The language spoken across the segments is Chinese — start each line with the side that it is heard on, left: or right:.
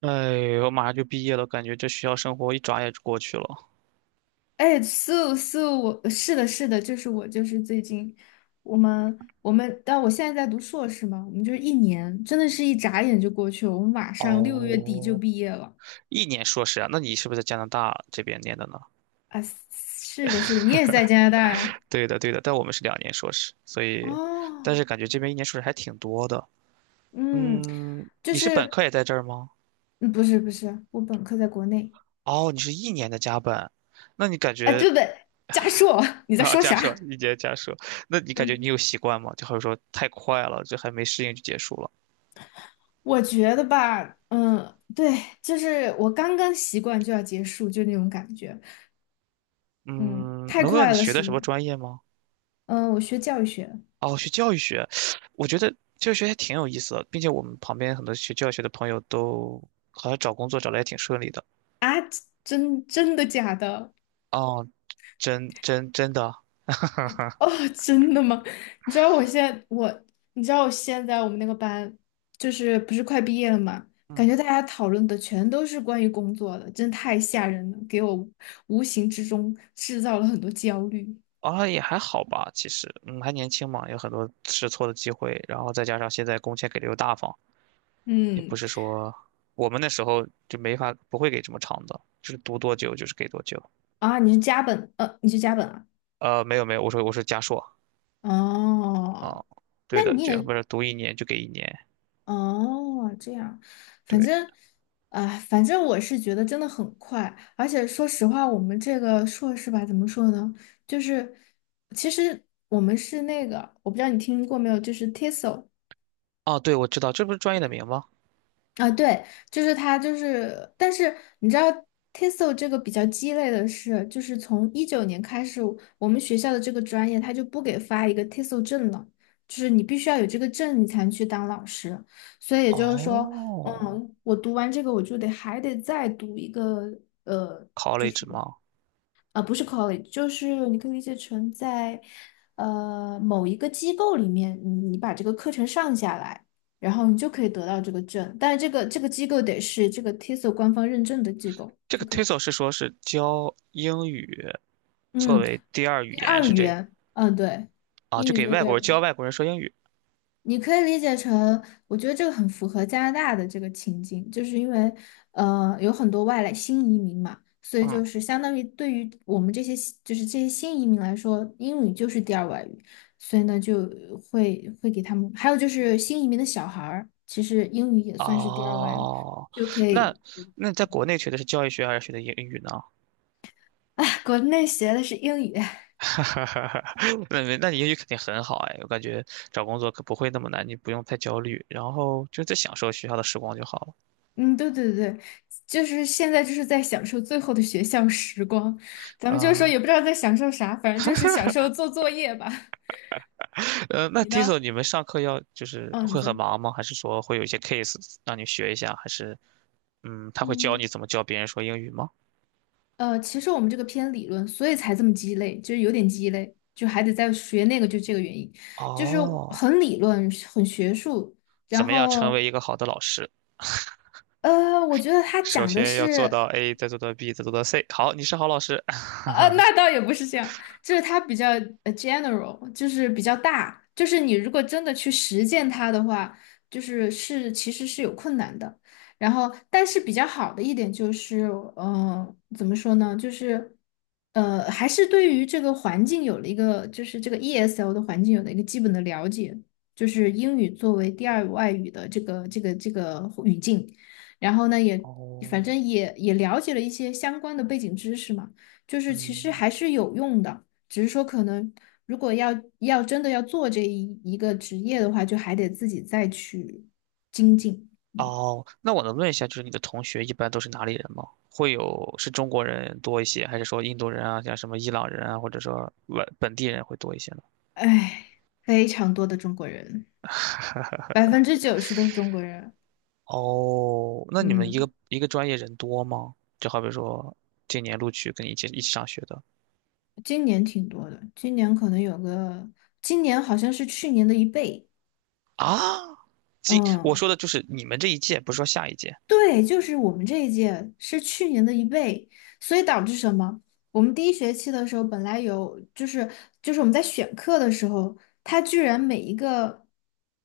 right: 哎，我马上就毕业了，感觉这学校生活一转眼就过去了。
left: 哎，素素，我是的，是的，就是我，就是最近我们，但我现在在读硕士嘛，我们就是一年，真的是一眨眼就过去了，我们马上6月底就
right: 哦，
left: 毕业了
right: 一年硕士啊？那你是不是在加拿大这边念的呢？
left: 啊！是的，是的，你也是在加拿大呀？
right: 对的，对的，但我们是2年硕士，所以，但
left: 哦，
right: 是感觉这边一年硕士还挺多的。
left: 嗯，
right: 嗯，
left: 就
right: 你是本
left: 是
right: 科也在这儿吗？
left: 嗯不是不是，我本科在国内
right: 哦，你是一年的加本，那你感
left: 啊，对
right: 觉
left: 不对？加硕，你在
right: 啊，
left: 说
right: 加设
left: 啥？
right: 一年加设，那你感觉你
left: 嗯，
right: 有习惯吗？就好比说太快了，这还没适应就结束了。
left: 我觉得吧，嗯，对，就是我刚刚习惯就要结束，就那种感觉。嗯，
right: 嗯，
left: 太
right: 能问问你
left: 快了，
right: 学的
left: 是，
right: 什么专业吗？
left: 嗯，我学教育学，
right: 哦，学教育学，我觉得教育学还挺有意思的，并且我们旁边很多学教育学的朋友都好像找工作找的也挺顺利的。
left: 真真的假的？
right: 哦，真的，
left: 哦，真的吗？你知道我现在我，你知道我现在我们那个班，就是不是快毕业了嘛？感
right: 嗯，
left: 觉大家讨论的全都是关于工作的，真的太吓人了，给我无形之中制造了很多焦虑。
right: 啊也还好吧，其实，还年轻嘛，有很多试错的机会，然后再加上现在工钱给的又大方，也不
left: 嗯，
right: 是说我们那时候就没法不会给这么长的，就是读多久就是给多久。
left: 啊，你是加本，你是加本啊？
right: 没有，我说加硕
left: 哦，
right: 啊，对
left: 那
right: 的，
left: 你
right: 就不
left: 也
right: 是读一年就给一年，
left: 哦，这样，反
right: 对，
left: 正，啊、反正我是觉得真的很快，而且说实话，我们这个硕士吧，怎么说呢？就是，其实我们是那个，我不知道你听过没有，就是 TESOL，
right: 哦对，我知道，这不是专业的名吗？
left: 啊，对，就是它，就是，但是你知道，TESOL 这个比较鸡肋的是，就是从19年开始，我们学校的这个专业它就不给发一个 TESOL 证了，就是你必须要有这个证，你才能去当老师。所以也就是说，
right: 哦
left: 嗯，我读完这个，我就得还得再读一个。
right: ，college 吗？
left: 啊，不是 college，就是你可以理解成在某一个机构里面，你把这个课程上下来，然后你就可以得到这个证。但是这个机构得是这个 TESOL 官方认证的机构
right: 这
left: 就
right: 个
left: 可以。
right: TESOL 是说是教英语作
left: 嗯，
right: 为第二语
left: 第
right: 言，
left: 二
right: 是
left: 语
right: 这
left: 言，嗯，对，
right: 啊？
left: 英
right: 就
left: 语
right: 给
left: 作为
right: 外
left: 第
right: 国
left: 二。
right: 人教外国人说英语。
left: 你可以理解成，我觉得这个很符合加拿大的这个情境，就是因为有很多外来新移民嘛，所以
right: 嗯，
left: 就是相当于对于我们这些新就是这些新移民来说，英语就是第二外语，所以呢就会给他们，还有就是新移民的小孩儿，其实英语也算是第二外语，
right: 哦，
left: 就可
right: 那
left: 以，
right: 那你在国内学的是教育学还是学的英语呢？
left: 哎，国内学的是英语，
right: 那没那你英语肯定很好哎，我感觉找工作可不会那么难，你不用太焦虑，然后就在享受学校的时光就好了。
left: 嗯，对对对，就是现在就是在享受最后的学校时光，咱们就是说
right: 啊、
left: 也不知道在享受啥，反正就是享受做作业吧。
right: 那
left: 你
right: Tiso
left: 呢？
right: 你们上课要就是
left: 嗯，你
right: 会
left: 说，
right: 很忙吗？还是说会有一些 case 让你学一下？还是他会教你
left: 嗯，
right: 怎么教别人说英语吗？
left: 其实我们这个偏理论，所以才这么鸡肋，就是有点鸡肋，就还得再学那个，就这个原因，就是
right: 哦，
left: 很理论，很学术。
right: 怎
left: 然
right: 么样成为
left: 后，
right: 一个好的老师？
left: 我觉得他
right: 首
left: 讲的
right: 先要做
left: 是。
right: 到 A，再做到 B，再做到 C。好，你是好老师。
left: 那倒也不是这样，就是它比较general，就是比较大，就是你如果真的去实践它的话，就是是其实是有困难的。然后，但是比较好的一点就是，怎么说呢？就是，还是对于这个环境有了一个，就是这个 ESL 的环境有了一个基本的了解，就是英语作为第二外语的这个语境。然后呢，也反
right: 哦，
left: 正也了解了一些相关的背景知识嘛。就是其实
right: 嗯，
left: 还是有用的，只是说可能如果要真的要做这一个职业的话，就还得自己再去精进。
right: 哦，那我能问一下，就是你的同学一般都是哪里人吗？会有是中国人多一些，还是说印度人啊，像什么伊朗人啊，或者说本地人会多一些呢？
left: 唉，非常多的中国人，90%都是中国人。
right: 哦，那你们一个
left: 嗯，
right: 一个专业人多吗？就好比说今年录取跟你一起上学的
left: 今年挺多的，今年可能有个，今年好像是去年的一倍。
right: 啊，今我
left: 嗯。
right: 说的就是你们这一届，不是说下一届。
left: 对，就是我们这一届是去年的一倍，所以导致什么？我们第一学期的时候本来有，就是我们在选课的时候，它居然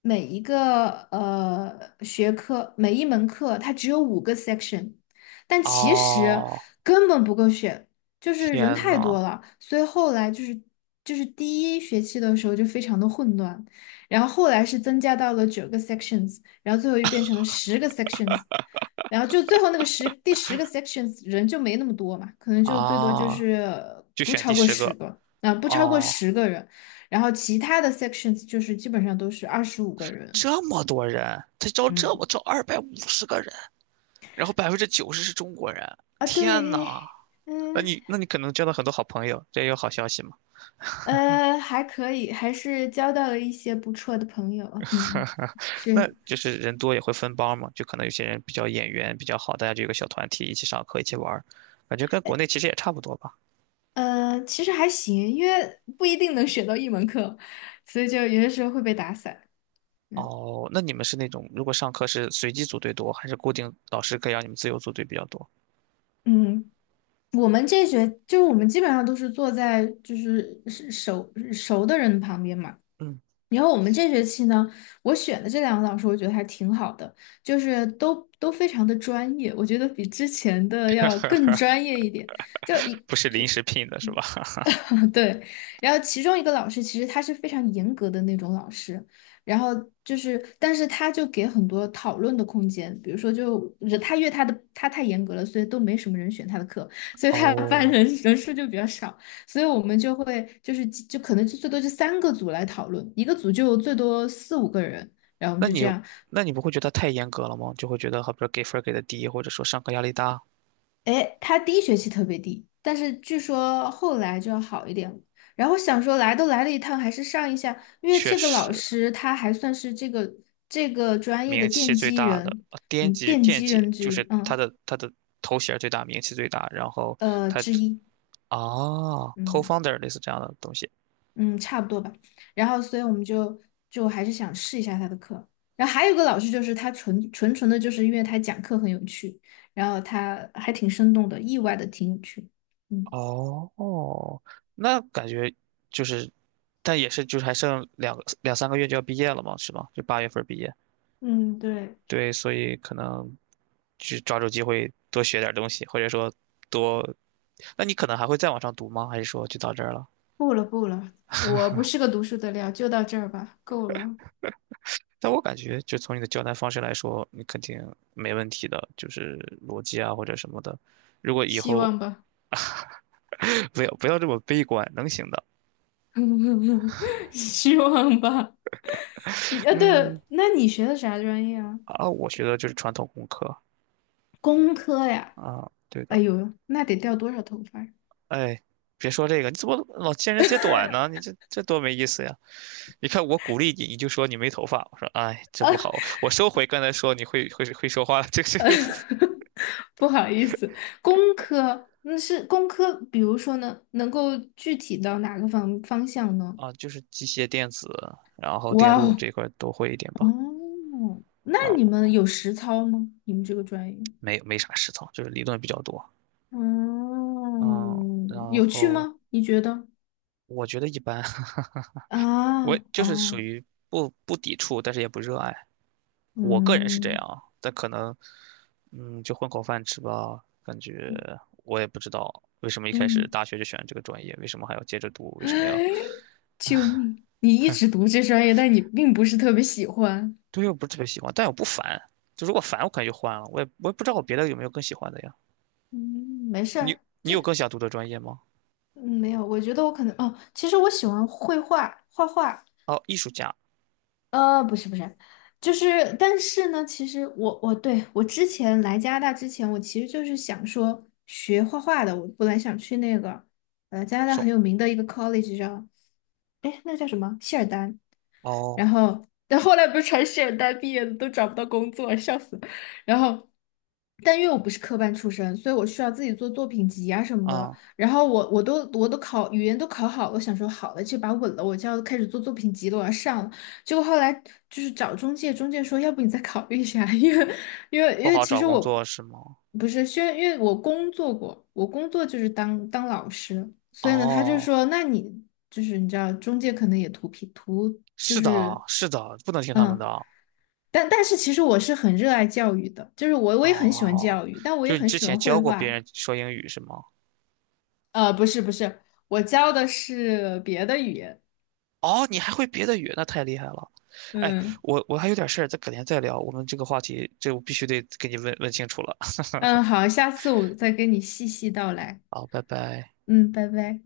left: 每一个学科每一门课它只有五个 section，但其实
right: 哦，
left: 根本不够选，就是人
right: 天
left: 太
right: 呐，
left: 多了，所以后来就是第一学期的时候就非常的混乱，然后后来是增加到了九个 sections，然后最后又变成了十个 sections。然后就最后那个第十个 sections 人就没那么多嘛，可能就最多就
right: 啊，
left: 是
right: 就
left: 不
right: 选
left: 超
right: 第
left: 过
right: 十
left: 十
right: 个
left: 个，啊、不超过
right: 哦，
left: 十个人，然后其他的 sections 就是基本上都是25个人
right: 这么多人，他招这
left: 嗯，
right: 么招250个人，然后90%是中国人，
left: 啊，
right: 天
left: 对，
right: 呐，那
left: 嗯
right: 你那你可能交到很多好朋友，这也有好消息嘛。
left: 还可以，还是交到了一些不错的朋友，
right: 哈
left: 嗯，
right: 哈，那
left: 是，
right: 就是人多也会分帮嘛，就可能有些人比较眼缘比较好，大家就有个小团体一起上课一起玩儿，感觉跟国内其实也差不多吧。
left: 其实还行，因为不一定能选到一门课，所以就有些时候会被打散，嗯。
right: 哦，那你们是那种如果上课是随机组队多，还是固定老师可以让你们自由组队比较多？
left: 嗯，我们这学就是我们基本上都是坐在就是熟的人旁边嘛。
right: 嗯，
left: 然后我们这学期呢，我选的这两个老师，我觉得还挺好的，就是都非常的专业，我觉得比之前的要更专业一点。就一
right: 不是临时聘的是吧？
left: 对，然后其中一个老师其实他是非常严格的那种老师，然后就是，但是他就给很多讨论的空间，比如说就他因为他的他太严格了，所以都没什么人选他的课，所以他的班
right: 哦，
left: 人数就比较少，所以我们就会就是就可能就最多就三个组来讨论，一个组就最多四五个人，然后我们
right: 那
left: 就这
right: 你
left: 样，
right: 那你不会觉得太严格了吗？就会觉得好比说给分儿给的低，或者说上课压力大。
left: 哎，他第一学期特别低，但是据说后来就要好一点了。然后想说来都来了一趟，还是上一下，因为
right: 确
left: 这个老
right: 实，
left: 师他还算是这个专业的
right: 名气
left: 奠
right: 最
left: 基
right: 大的
left: 人，
right: 惦
left: 嗯，
right: 记
left: 奠
right: 惦
left: 基
right: 记
left: 人之
right: 就
left: 一，
right: 是他
left: 嗯，
right: 的他的头衔儿最大，名气最大，然后他
left: 之一，
right: 哦 c o
left: 嗯
right: f o u n d e r 类似这样的东西。
left: 嗯，差不多吧。然后所以我们就还是想试一下他的课。然后还有一个老师就是他纯的，就是因为他讲课很有趣，然后他还挺生动的，意外的挺有趣。嗯。
right: 哦，那感觉就是，但也是就是还剩两三个月就要毕业了嘛，是吗？就8月份毕业。
left: 嗯，对，
right: 对，所以可能去抓住机会多学点东西，或者说多，那你可能还会再往上读吗？还是说就到这儿了？
left: 不了不了，我不是个读书的料，就到这儿吧，够了，
right: 但我感觉，就从你的交谈方式来说，你肯定没问题的，就是逻辑啊或者什么的。如果以
left: 希
right: 后
left: 望吧，
right: 不要不要这么悲观，能行的。
left: 希望吧。你啊，
right: 嗯。
left: 对，那你学的啥专业啊？
right: 啊，我学的就是传统工科
left: 工科呀。
right: 啊，对
left: 哎
right: 的。
left: 呦，那得掉多少头发呀
right: 哎，别说这个，你怎么老见人揭短呢？你这多没意思呀！你看我鼓励你，你就说你没头发，我说哎，这不好，我收回刚才说你会说话，这个不
left: 不好意思，工科那是工科，比如说呢，能够具体到哪个方向呢？
right: 啊，就是机械电子，然后电
left: 哇
right: 路
left: 哦，
right: 这块儿都会一点吧。
left: 哦，那
right: 啊，
left: 你们有实操吗？你们这个专业？
right: 没啥实操，就是理论比较多。嗯，
left: 嗯，
right: 然
left: 有趣
right: 后
left: 吗？你觉得？
right: 我觉得一般，我
left: 啊，
right: 就是属
left: 哦，
right: 于不抵触，但是也不热爱。我个人是这
left: 嗯
right: 样啊，但可能，就混口饭吃吧。感觉我也不知道为什么一开始大
left: 嗯，
right: 学就选了这个专业，为什么还要接着读，为什么要？
left: 救命！你一直读这专业，但你并不是特别喜欢。
right: 对，我不是特别喜欢，但我不烦。就如果烦，我可能就换了。我也不知道我别的有没有更喜欢的呀。
left: 嗯，没事
right: 你
left: 儿，
right: 你有更想读的专业吗？
left: 嗯，没有，我觉得我可能哦，其实我喜欢绘画，画画。
right: 哦，艺术家，
left: 不是不是，就是，但是呢，其实我对我之前来加拿大之前，我其实就是想说学画画的，我本来想去那个加拿大
right: 说
left: 很有名的一个 college 叫，哎，那个叫什么？谢尔丹，
right: 哦
left: 然后，但后来不是传诗人毕业的都找不到工作，笑死。然后，但因为我不是科班出身，所以我需要自己做作品集啊什么的。
right: 啊，
left: 然后我都考语言都考好了，我想说好了，这把稳了，我就要开始做作品集了，我要上了。结果后来就是找中介，中介说要不你再考虑一下，因为因为
right: 不
left: 因为
right: 好
left: 其
right: 找
left: 实
right: 工
left: 我
right: 作是吗？
left: 不是，虽然因为我工作过，我工作就是当老师，所以呢，他就
right: 哦，
left: 说那你就是你知道中介可能也图便图就
right: 是的，
left: 是
right: 是的，不能听他们
left: 嗯，
right: 的。
left: 但但是其实我是很热爱教育的，就是我也很喜欢
right: 哦，
left: 教育，但我
right: 就
left: 也
right: 是你
left: 很
right: 之
left: 喜
right: 前
left: 欢绘
right: 教过别
left: 画。
right: 人说英语是吗？
left: 不是不是，我教的是别的语言。
right: 哦，你还会别的语，那太厉害了。哎，
left: 嗯
right: 我还有点事儿，咱改天再聊。我们这个话题，这我必须得给你问问清楚了。
left: 嗯，好，下次我再跟你细细道来。
right: 好，拜拜。
left: 嗯，拜拜。